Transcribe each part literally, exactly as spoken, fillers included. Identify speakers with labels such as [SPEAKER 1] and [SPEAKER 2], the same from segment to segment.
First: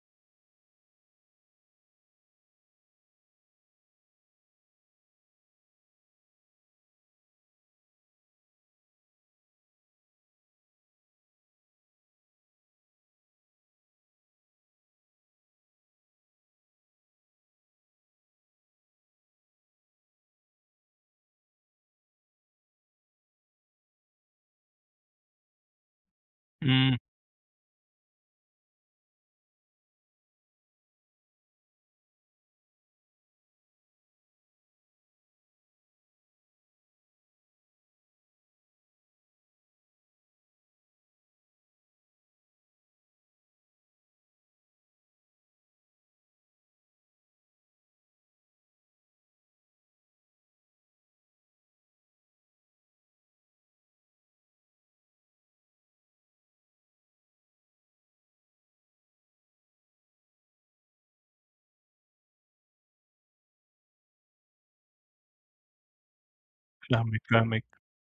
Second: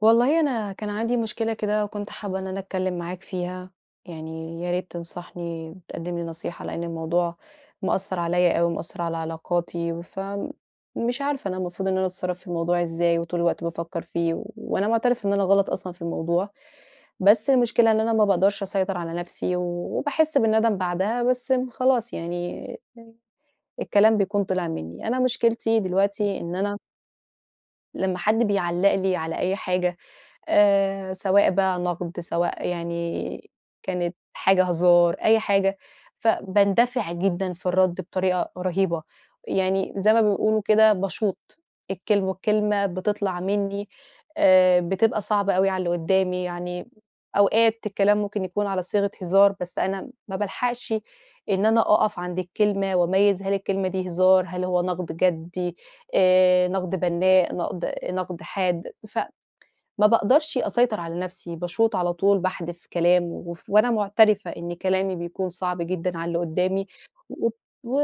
[SPEAKER 1] والله، أنا كان عندي مشكلة كده وكنت حابّة إن أنا أتكلّم معاك فيها، يعني يا ريت تنصحني وتقدّم لي نصيحة لإن الموضوع مأثّر عليَّ أوي، مأثّر على علاقاتي، ف مش عارفة أنا المفروض إن أنا أتصرّف في الموضوع إزاي، وطول الوقت بافكّر فيه و وأنا معترفة إن أنا غلط أصلًا في الموضوع، بس المشكلة إن أنا ما باقدرش أسيطر على نَفْسي، و وباحسّ بالندم بعدها بس م خلاص يعني، الكلام بيكون طلع منّي، أنا مشكلتي دلوقتي إن أنا
[SPEAKER 2] إمم.
[SPEAKER 1] لمّا حَد بيعلّق لي على أي حاجة آآ، سواء بقى نقد سواء يعني كانت حاجة هزار، أي حاجة، ف باندفع جدًا في الرَد بطريقة رهيبة، يعني زَيّ ما بيقولوا كده باشوط الكلم والكلمة بتطلع منّي آآ، بتبقى صعبة أوي على اللي قُدّامي، يعني أوقات الكلام ممكن يكون على صيغة هزار، بس أنا م ما بالحقشِ إن أنا أقف عند الكلمة وأميّز هل الكلمة دي هزار، هل هو نقد جَدّي آآ، نقد بنّاء نقد، نقد حاد ف ما باقدرش أسيطر على نَفْسي، باشوط على طول، باحدف كلام، وف وأنا معترفة إن كلامي بيكون صعب جدًا على اللي قُدّامي،
[SPEAKER 2] فاهمِك،
[SPEAKER 1] والط
[SPEAKER 2] فاهمِك.
[SPEAKER 1] و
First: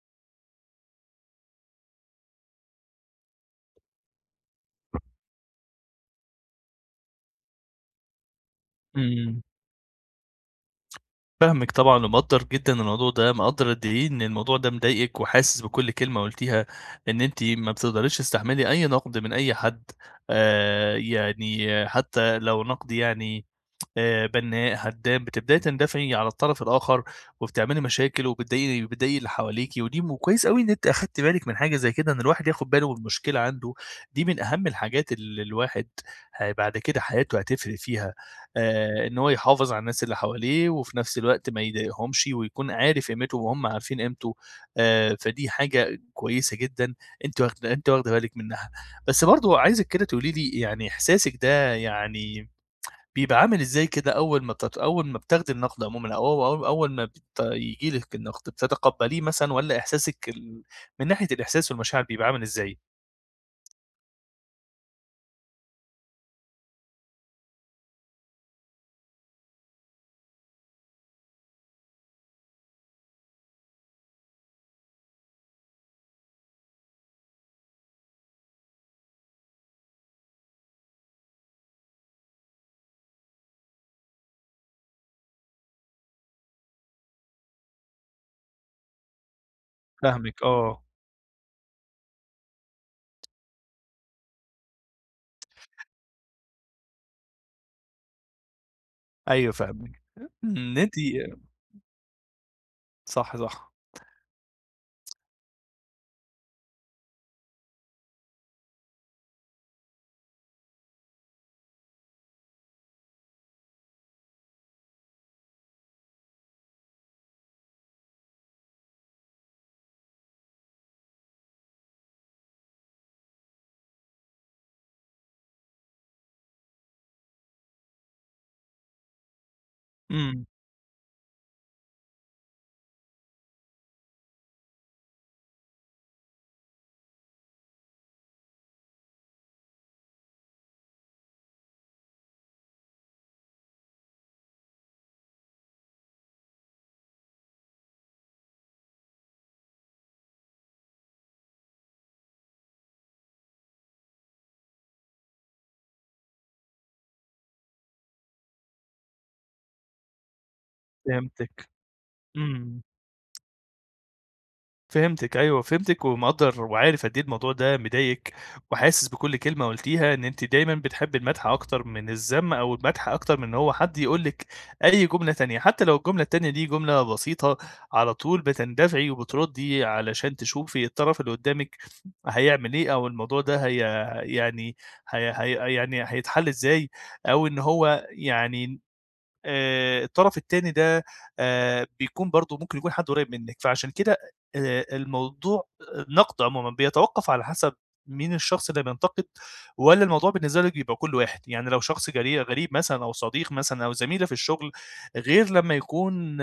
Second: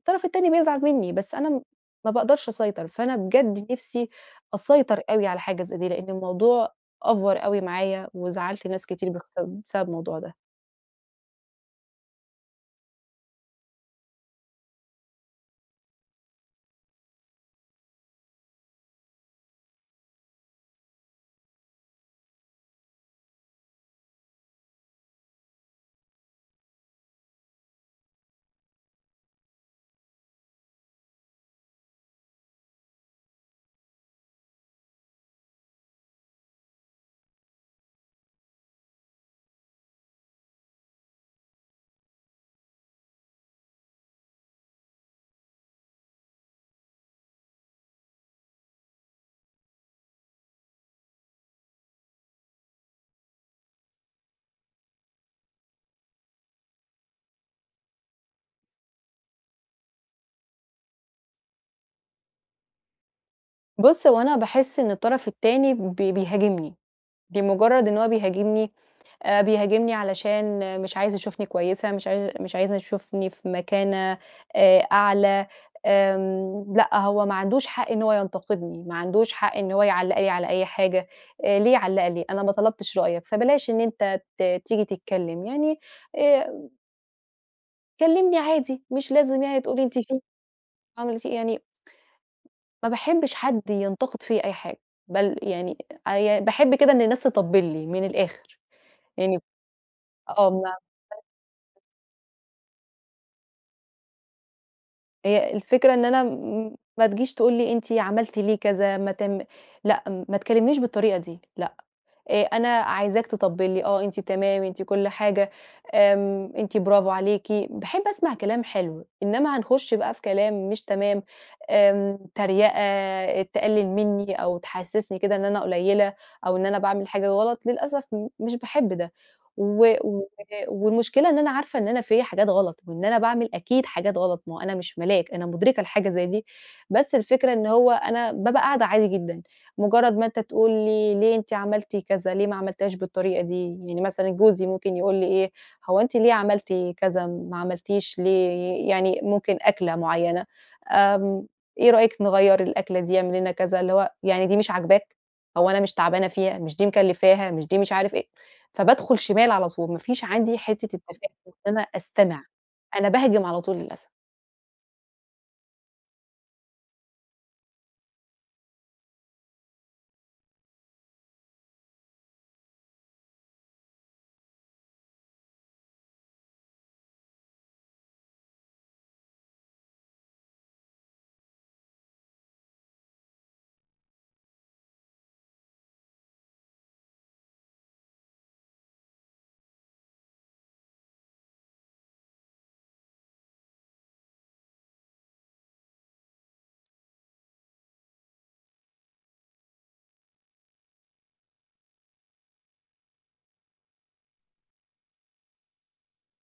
[SPEAKER 1] والطرف التاني بيزعل منّي، بس أنا ما باقدرش أسيطر، فأنا بجد نِفْسي أسيطر أوي على حاجة زَيّ دي لإن الموضوع أفور أوي معايا، وزعّلت ناس كتير ب
[SPEAKER 2] إمم.
[SPEAKER 1] [unintelligible] بسبب الموضوع ده.
[SPEAKER 2] فاهمِك طبعًا ومقدِّر جدًا الموضوع ده، مقدِّر قد إيه إن الموضوع ده مضايقِك، وحاسِس بكُل كلمة قُلتيها، إن أنتِ ما بتقدريش تستحمِّلي أي نقد من أي حد. آآ، يعني، حتى لو نقد، يعني، آآ، بنَّاء، هدَّام، بتبدئي تندفعي على الطرف الآخر، وبتعملي مشاكل وبتضايق وبتضايقي اللي حواليكِ. ودي مو وكويس أوي إن أنتِ أخدتِ بالِك من حاجة زي كده، إن الواحد ياخد باله من مشكلة عنده، دي من أهم الحاجات اللي الواحد ه بعد كده حياته هتفرِق فيها. آآ، إن هو يحافظ على الناس اللي حواليه، وفي نفس الوقت ما يضايقهمش، ويكون عارف قيمتهُم وهُم عارفين قيمته. آآ، فدي حاجة كويسة جدًا، أنتِ واخدة أنتِ واخدة بالِك منها. بس برضه، عايزِك كده، تقولي لي يعني، إحساسِك ده، يعني، بيبقى عامل إزاي كده، أول ما بت أول ما بتاخدي النَقد عمومًا، أو أو أول ما بت ييجي لِك النَقد؟ بتتقبَّليه مثلًا والّا إحساسِك ال من ناحية الإحساس والمشاعر بيبقى عامل إزاي؟
[SPEAKER 1] بُص، هو أنا باحس إن الطرف التاني بي بيهاجمني، بمُجرد إن هو بيهاجمني، آآ، بيهاجمني علشان مش عايز يشوفني كويسة، مش عا مش عايز يشوفني في مَكانة، آآ، أعلى آمم، لأ، هو ما عندوش حق إن هو ينتقدني، ما عندوش حق إن هو يعلّق لي على أي حاجة، آآ ليه يعلّق لي؟ أنا ما طلبتش رأيك، فبلاش إن أنت ت تيجي تتكلم يعني آآ كلّمني عادي، مش لازم يعني تقول لي أنتِ في
[SPEAKER 2] فاهمِك، آه.
[SPEAKER 1] [unintelligible] يعني ما باحبش حد ينتقد فيّا أي حاجة، بل يعني أ يا باحب كده إن الناس تطبِّل لي مِن الآخر. يعني
[SPEAKER 2] أيوه فاهمِك،
[SPEAKER 1] آه
[SPEAKER 2] إن أنتِ
[SPEAKER 1] [unintelligible]
[SPEAKER 2] صح، صح.
[SPEAKER 1] هي الفكرة إن أنا م ما تجيش تقول لي أنتِ عملتِ ليه كذا، ما تم لأ، ما تكلّمنيش بالطريقة دي لأ، آآ أنا عايزاك تطبِّل لي آه، أنتِ تمام أنتِ كُلّ حاجة، آمم، أنتِ برافو عليكِ، باحب أسمع كلام حلو، إنّما هنخش بقى في كلام مش تمام، آمم، تريقة، تقلِّل مني أو تحسِّسني كده إن أنا قليّلة أو إن أنا باعمل حاجة غلط، للأسف م مش باحب ده و و
[SPEAKER 2] إمم.
[SPEAKER 1] والمُشكلة إن أنا عارفة إن أنا فيّا حاجات غلط، وإن أنا باعمل أكيد حاجات غلط، ما هو أنا مش ملاك أنا مُدركة لحاجة زي دي، بس الفكرة إن هو أنا بابقى قاعدة عادي جدًا مُجرّد ما أنت تقول لي ليه أنتِ عملتِ كذا، ليه ما عملتيهاش بالطريقة دي، يعني مثلًا جوزي ممكن يقول لي إيه، هو أنتِ ليه عملتِ كذا ما عملتيش ليه يعني ممكن أكلة مُعينة، آمم، إيه رأيِك نغيّر الأكلة دي؟ اعملي لنا كذا. اللي هو يعني دي مش عاجباك؟ هو أنا مش تعبانة فيها، مش دي مكلّفاها مش دي مش عارف إيه، فبادخل شمال على طول ما فيش عندي حتّة التفاهُم، إن
[SPEAKER 2] فهمتِك،
[SPEAKER 1] أنا أستمع،
[SPEAKER 2] إمم.
[SPEAKER 1] أنا باهجم على طول للأسف.
[SPEAKER 2] فهمتِك أيوه، فهمتِك ومقدّر وعارف قد إيه الموضوع ده مضايقِك، وحاسس بكل كلمة قُلتيها إن أنتِ دايمًا بتحبّي المدح أكتر من الذم، أو المدح أكتر من إن هو حد يقول لِك أي جملة تانية، حتى لو الجملة التانية دي جملة بسيطة، على طول بتندفعي وبتردّي علشان تشوفي الطرف اللي قدّامِك هيعمل إيه، أو الموضوع ده هي يعني هي هي يعني هيتحل إزاي، أو إن هو يعني آآ الطرف التاني ده آآ بيكون برضه ممكن يكون حد قريّب منِك، فعشان كده أ آآ الموضوع النقد عمومًا بيَتَوقّف على حسب مين الشخص اللي بينتقد، والّا الموضوع بالنسبة لِك بيبقى كله واحد؟ يعني لو شخص غري غريب مثلًا، أو صديق مثلًا، أو زميلة في الشغل، غير لما يكون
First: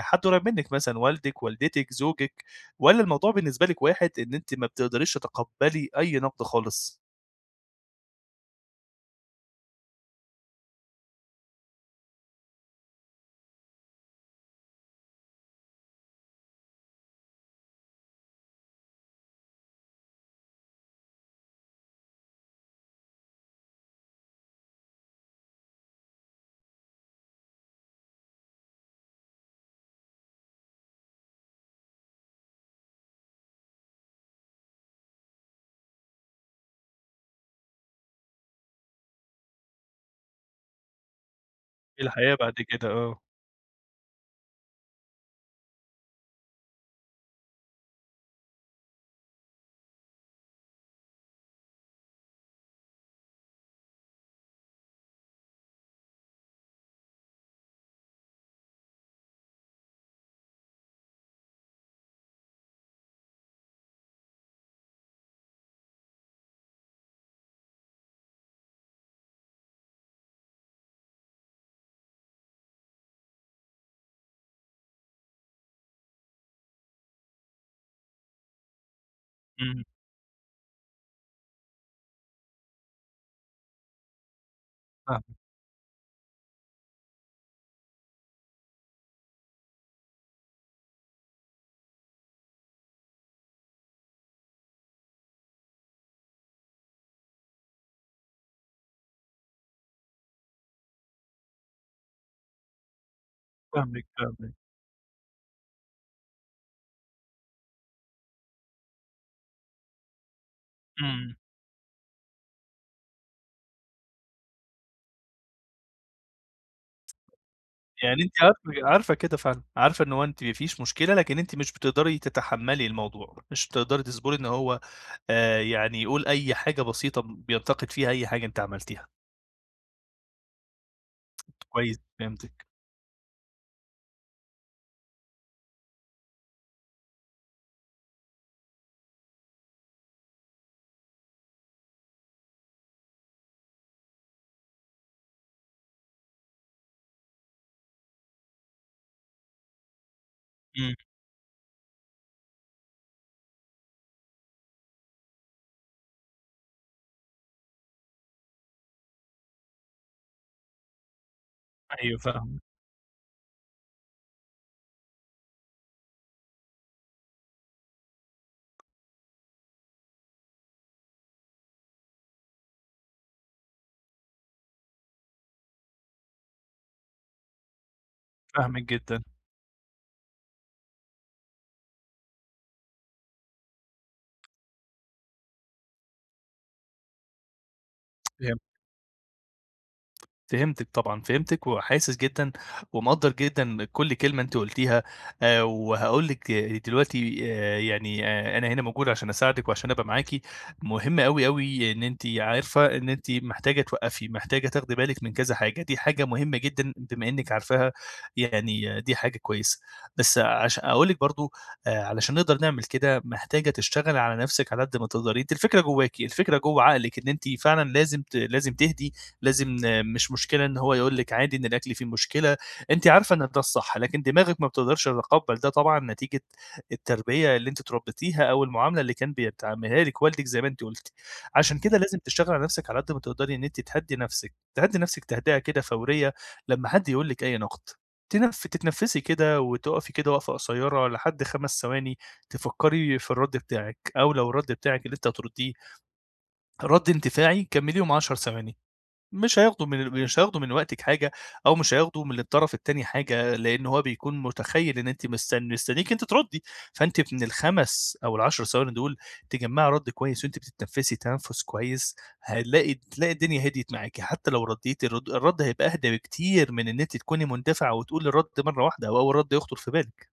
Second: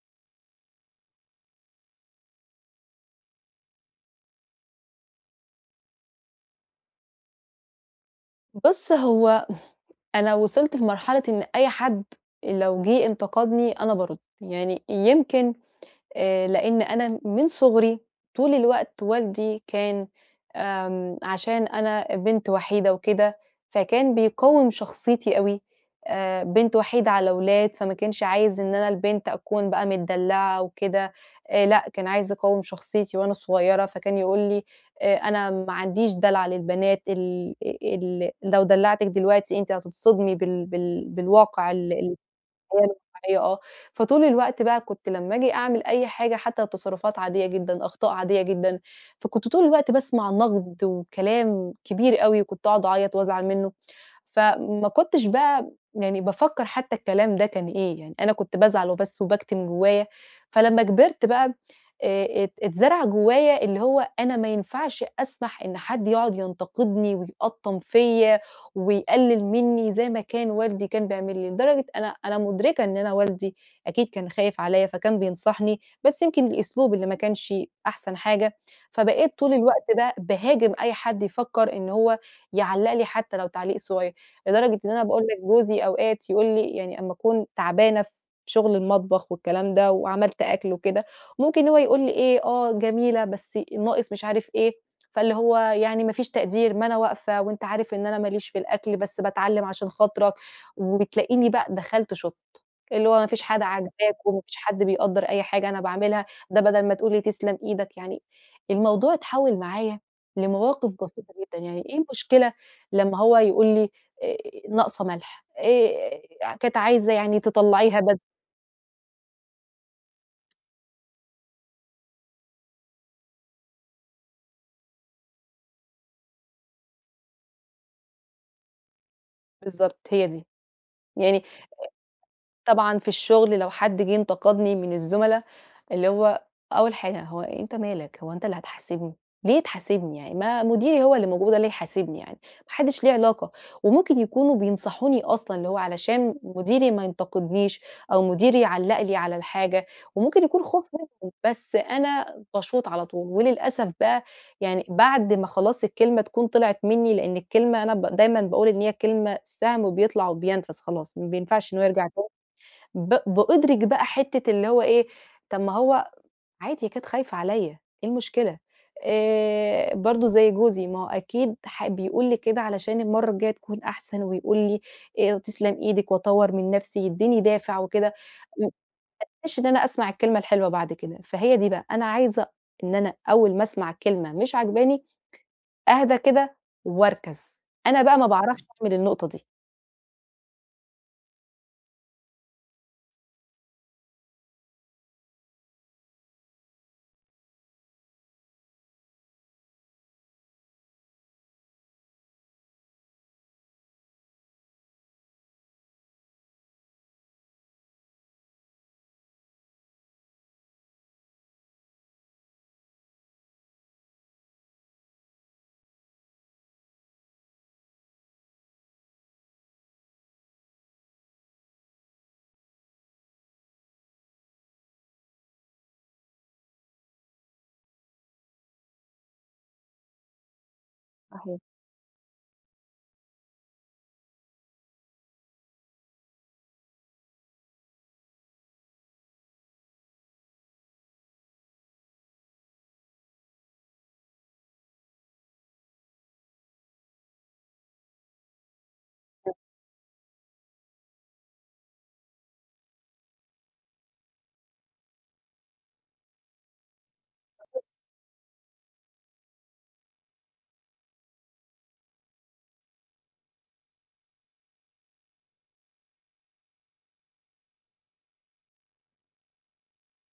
[SPEAKER 2] حد قريب منِك مثلًا، والدِك، والدتِك، زوجِك، والّا الموضوع بالنسبة لِك واحد إن أنتِ ما بتقدريش تَتَقبَّلي أي نقد خالص؟
[SPEAKER 1] بُصّ هو أنا وصلت لمرحلة إن أي حد لو جه انتقدني أنا بارُد. يعني يمكن آآ لإن أنا من صُغري طول الوقت والدي كان آمم عشان أنا بنت وحيدة وكده، فكان بيقوِّم شخصيتي أوي، آآ بنت وحيدة على ولاد فما كانش عايز إن أنا البنت أكون بقى متدلّعة وكده، آآ لأ كان عايز يقوِّم شخصيتي وأنا صغيّرة فكان يقول لي: "آآ أنا ما عنديش دلع للبنات ال ال لو دلّعتِك دلوقتي أنتِ هتتصدمي بال بال بالواقع ال
[SPEAKER 2] في
[SPEAKER 1] ال"
[SPEAKER 2] الحياة بعد كده،
[SPEAKER 1] [unintelligible]
[SPEAKER 2] آه.
[SPEAKER 1] آه، فطول الوقت بقى كنت لما آجي أعمل أي حاجة حتى تصرفات عاديّة جدًا، أخطاء عاديّة جدًا، فكنت طول الوقت باسمع نقد وكلام كبير أوي، وكنت اقعد أعيّط وأزعل منه، فما كنتش بقى يعني بافكّر حتى الكلام ده كان إيه، يعني أنا كنت بازعل وبس وباكتِم جوّايا. فلمّا كبرت بقى آآ ات اتزرع جوّايا اللي هو أنا ما ينفعش أسمح إن حد يقعد ينتقدني ويقطّم فيَّ، ويقلِّل مني زي ما كان والدي كان بيعمل لي، لدرجة أنا أنا مُدرِكة إن أنا والدي أكيد كان خايف عليَّ فكان بينصحني، بس يمكن الأسلوب اللي ما كانش أحسن حاجة، فبقيت طول
[SPEAKER 2] امم.
[SPEAKER 1] الوقت بقى باهاجم أي حد يفكّر إنه هو يعلق لي حتى لو تعليق صغير. لدرجة إن أنا باقول
[SPEAKER 2] فاهمِك.
[SPEAKER 1] لِك جوزي أوقات يقول لي يعني أما أكون تعبانة في شغل المطبخ والكلام ده، وعملت أكل وكده، ممكن هو يقول لي إيه، آه جميلة، بس ناقص مش عارف إيه. فاللي هو يعني ما فيش تقدير ما أنا واقفة، وأنت عارف إن أنا ما ليش في الأكل بس باتعلّم عشان خاطرك، وبتلاقيني بق دخلت شُطت، اللي هو ما فيش حادَة
[SPEAKER 2] فاهمِك،
[SPEAKER 1] عاجباك، وما
[SPEAKER 2] فاهمِك.
[SPEAKER 1] فيش حد بيقدّر أي حاجة أنا باعملها، ده بدل ما تقول لي تسلم إيدك، يعني الموضوع اتحوّل معايا لمواقف بسيطة
[SPEAKER 2] امم.
[SPEAKER 1] جدًا، يعني إيه المشكلة لما هو يقول لي آآ ناقصة ملح؟ آآ كانت عايزة يعني تطلّعيها بد
[SPEAKER 2] يعني أنتِ عارفة ك عارفة كده فعلًا؟ عارفة إن هو أنتِ ما فيش مشكلة، لكن أنتِ مش بتقدري تَتَحمَّلي الموضوع، مش بتقدري تصبري إن هو آآ يعني يقول أي حاجة بسيطة بينتقد فيها أي حاجة أنتِ عملتيها؟
[SPEAKER 1] بالضبط، هي دي يعني،
[SPEAKER 2] كويس فهمتِك.
[SPEAKER 1] طبعًا في الشغل، لو حد جه انتقدني من الزملا، اللي هو أول حاجة هو أنت مالك؟ هو أنت اللي هتحاسبني! ليه تحاسبني؟ يعني ما مديري هو اللي موجود، هو يحاسبني، يعني ما حدش ليه علاقة. وممكن يكونوا بينصحوني أصلًا، اللي هو علشان مديري ما ينتقدنيش، أو مديري يعلِّق لي على الحاجة، وممكن يكون خوف
[SPEAKER 2] إمم.
[SPEAKER 1] منهم، بس أنا باشوط على طول، وللأسف بقى يعني بعد ما خلاص الكلمة تكون طلعت مني، لأن الكلمة أنا ب دايمًا باقول إن هي كلمة سهم بيطلع وبينفَذ خلاص، ما بينفعش إنه هو يرجع
[SPEAKER 2] أيوه
[SPEAKER 1] تاني.
[SPEAKER 2] فاهم
[SPEAKER 1] ب بأدُرِك بقى حتة اللي هو إيه طَب ما هو عادي، هي كانت خايفة عليّا، إيه المشكلة؟ آآ برضه زي جوزي، ما هو أكيد ح بيقول لي كده علشان المرة الجاية تكون أحسن، ويقول لي آآ، تِسْلَمْ إيدِك، وأطوِّر من نفسي، يديني دافع وكده. [unintelligible]
[SPEAKER 2] فاهمِك جدًا.
[SPEAKER 1] إن أنا أسمع الكلمة الحلوة بعد كده، فهي دي بقى أنا عايزة إن أنا أول ما أسمع كلمة مش عاجباني أَهْدَى كده، وأَركَزْ. أنا بقى ما
[SPEAKER 2] [unintelligible]
[SPEAKER 1] باعرفش أعمل النقطة دي.
[SPEAKER 2] فهمتِك طبعًا، فهمتِك وحاسس جدًا ومقدرّ جدًا كل كلمة أنتِ قلتيها آآ، وهاقول لِك دلوقتي آآ، يعني آآ، أنا هنا موجود عشان أساعدِك وعشان أبقى معاكِ، مهم أوي، أوي إن أنتِ عارفة إن أنتِ محتاجة توّقفي، محتاجة تاخدي بالِك من كذا حاجة، دي حاجة مهمة جدًا بما إنِك عارفاها يعني دي حاجة كويسة، بس عشا أقول لِك برضه آآ، علشان نقدر نعمل كده محتاجة تشتغلي على نفسِك على قد ما تقدري، أنتِ الفكرة جواكِ، الفكرة جوّه عقلِك، إن أنتِ فعلًا لازم ت لازم تهدي لازم مش مشكلة إن هو يقول لِك عادي إن الأكل فيه مشكلة أنتِ عارفة إن ده الصح، لكن دماغِك ما بتقدرش تتقبل ده طبعًا نتيجة التربية اللي أنتِ اتربتيها أو المعاملة اللي كان بيتعاملها لِك والدِك زي ما أنتِ قلتِ،
[SPEAKER 1] صحيح.
[SPEAKER 2] عشان كده لازم تشتغلي على نفسِك على قد ما تقدري إن أنتِ تهدِّي نفسِك تهدِّي نفسِك تهدئة كده فورية لمّا حد يقول لِك أي نقد، تتنف تتنفسي كده وتُقفي كده وقفة قصيرة لحد خمس ثواني تفكري في الرد بتاعِك أو لو الرد بتاعِك اللي أنتِ هترديه رد اندفاعي كمليهم عشر ثواني مش
[SPEAKER 1] [unintelligible]
[SPEAKER 2] هياخدوا من مش هياخدوا من وقتِك حاجة أو مش هياخدوا من الطرف التاني حاجة لأن هو بيكون متخيّل إن أنتِ مستن مستنيكِ أنتِ تردي فأنتِ من
[SPEAKER 1] [unintelligible]
[SPEAKER 2] الخمس أو العشر ثواني دول تجمَّعي رد كويس وأنتِ بتتنفسي تنفس كويس هنلاقي تلاقي الدنيا هديت معاكِ حتى لو رديتِ الرد الرد هيبقى أهدا بكتير من إن أنتِ تكوني مندفعة وتقولي الرد مرة واحدة أو أول رد يخطر في بالِك.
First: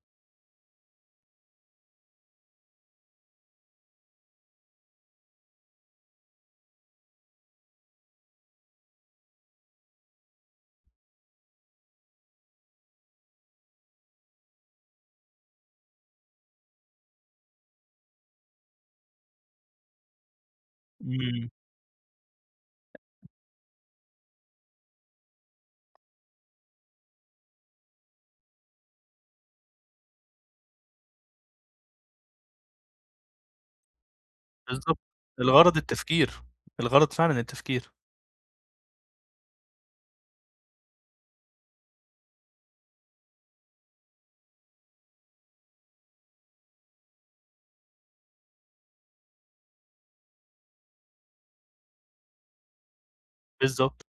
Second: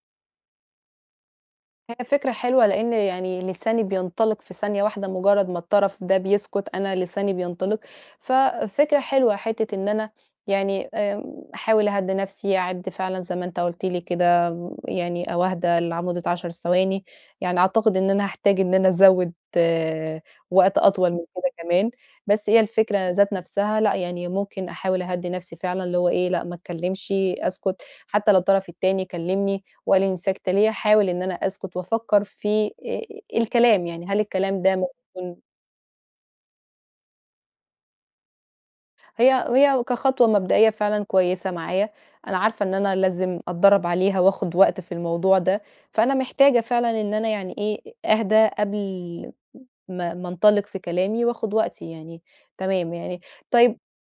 [SPEAKER 1] هي فكرة حلوة، لإن يعني لساني بينطلق في ثانية واحدة مُجرّد ما الطرف ده بيسكت، أنا لساني بينطلق، ففكرة حلوة حتّة إن أنا يعني آمم، أحاول أهدّي نَفْسي أعد فعلًا زَيّ ما أنت قُلت لي كده م يعني أو أهدى لع مدّة عشر ثواني يعني أعتقد إن أنا هاحتاج إن أنا أزوّد وقت أطول من
[SPEAKER 2] إمم.
[SPEAKER 1] كده كمان بَس هي الفكرة ذات نَفْسها لأ، يعني ممكن أحاول أهدِّي نَفْسي فعلًا اللي هو إيه لأ، ما اتكلمشي أسكت حتى لو الطرف التاني كلّمني وقال لي أنتِ ساكتة ليه؟ أحاول إن أنا أسكت وأفكّر في آآ، آآ، الكلام يعني هل الكلام ده
[SPEAKER 2] بالضبط،
[SPEAKER 1] ممكن
[SPEAKER 2] الغرض التفكير، الغرض فعلًا التفكير.
[SPEAKER 1] هي هي كخطوة مبدئية فعلًا كويسة معايا، أنا عارفة إن أنا لازم أتدرّب عليها وآخُد وقت في الموضوع ده، فأنا محتاجة فعلًا إن أنا يعني إيه أهدى قبل ما ما أنطلق في كلامي وآخُد وقتي يعني تمام يعني، طيب
[SPEAKER 2] بالضبط.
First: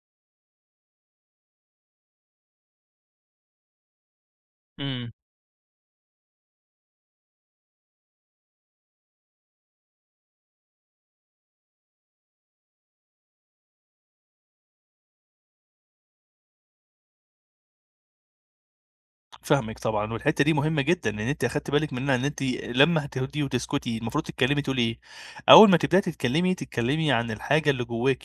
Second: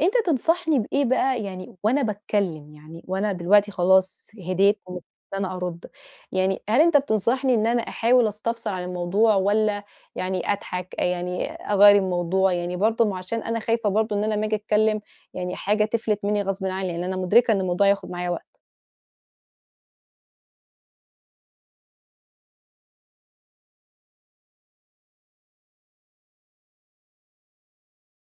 [SPEAKER 1] أنت تنصحني بإيه بقى يعني وأنا باتكلم، يعني وأنا دلوقتي خلاص هديت و [unintelligible]
[SPEAKER 2] إمم.
[SPEAKER 1] إن أنا أرُد، يعني هل أنت بتنصحني إن أنا أحاول أستفسر عن الموضوع والّا يعني أضحك آآ، يعني أغيّر الموضوع؟ يعني برضه ما عشان أنا خايفة برضه إن أنا أما آجي أتكلّم يعني حاجة تِفلت منّي غصبٍ عنّي، يعني أنا مدركة إن الموضوع هياخُد معايا وقت.
[SPEAKER 2] فاهمِك طبعًا، والحتة دي مهمة جدًا إن أنتِ أخدتي بالِك منها، إن أنتِ لمّا هتهدي وتسكتي المفروض تتكلّمي تقولي إيه، أول ما تبدأي تتكلّمي، تتكلّمي عن الحاجة اللي جواكِ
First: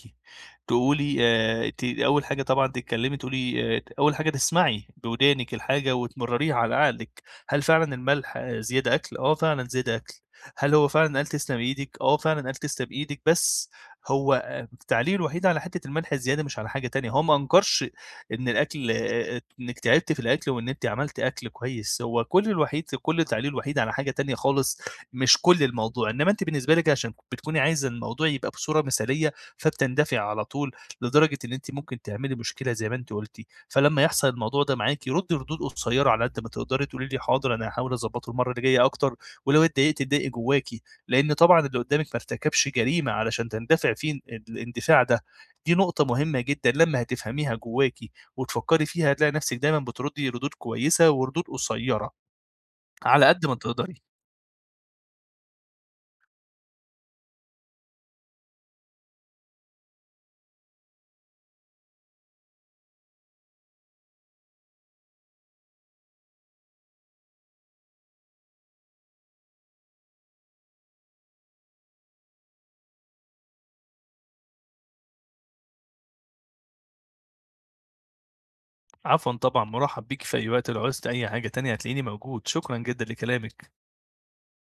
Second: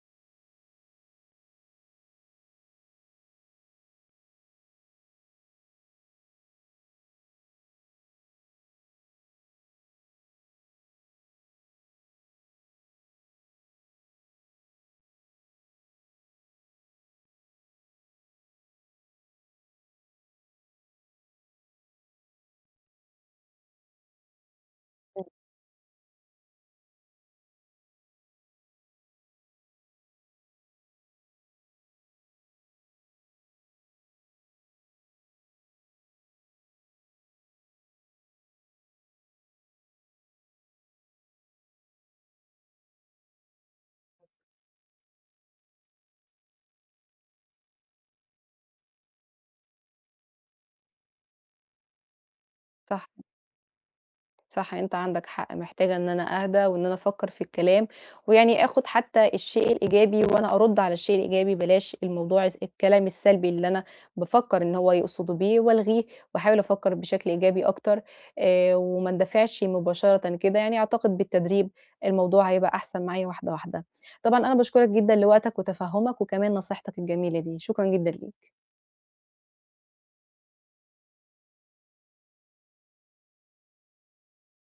[SPEAKER 2] تقولي آآ، ت أول حاجة طبعًا تتكلّمي تقولي آآ، أول حاجة تسمعي بودانِك الحاجة، وتمرّريها على عقلِك هل فعلًا الملح زيادة أكل، آه فعلًا زيادة أكل، هل هو فعلًا قال تسلم إيدِك، آه فعلًا قال تسلم إيدِك، بس هو آآ، التعليق الوحيد على حتة الملح الزيادة مش على حاجة تانية، هو ما أنكرش إن الأكل آآ، إنِّك تعبتِ في الأكل وإن أنتِ عملت أكل كويس، هو كُلّ الوحيد في كُلّ تعليقُه الوحيد على حاجة تانية خالص،
[SPEAKER 1] إمم.
[SPEAKER 2] مش كُلّ الموضوع، إنّما أنتِ بالنسبة لِك عشان بتكوني عايزة الموضوع يبقى بصورة مثالية، فبتندفعي على طول، لدرجة إن أنتِ ممكن تعملي مشكلة زي ما أنتِ قلتِ، فلمّا يحصل الموضوع ده معاكِ رُدّي ردود قصيّرة على قد ما تقدري، تقولي له حاضر أنا هاحاول أضبّطُه المرّه اللي جاية أكتر، ولو اتضايقتِ اتضايقي جواكِ لأن طبعًا اللي قُدّامِك ما ارتكبش جريمة علشان تندفعي فيه الاندفاع ده، دي نقطة مهمة جدًا لمّا هتفهميها جواكِ وتفكّري فيها هتلاقي نفسِك دايمًا بترُدّي ردود كويسة وردود قصيّرة
[SPEAKER 1] صح.
[SPEAKER 2] على قد ما تقدري.
[SPEAKER 1] صح، أنت عندك حق، محتاجة إن أنا أهدى وإن أنا أفكّر في الكلام، ويعني آخد حتى الشيء الإيجابي وأنا أرُدّ على الشيء الإيجابي، بلاش الموضوع الس الكلام السلبي اللي أنا بافكّر إنه هو يقصدُه بيه، وألغيه وأحاول أفكّر بشكل إيجابي أكتر آآ، وما أندفعش مباشرةً كده، يعني أعتقد بالتدريب الموضوع هيبقى أحسن معايا واحدة، واحدة، طبعًا أنا باشكرك جدًا لوقتك وتفهّمك، وكمان نصيحتك الجميلة دي، شكرًا جدًا ليك.
[SPEAKER 2] عفوًا طبعًا مُرحَب بيكِ في أي وقت، لو عُزتِ أي حاجة تانية هتلاقيني موجود، شكرًا جدًا لكلامِك.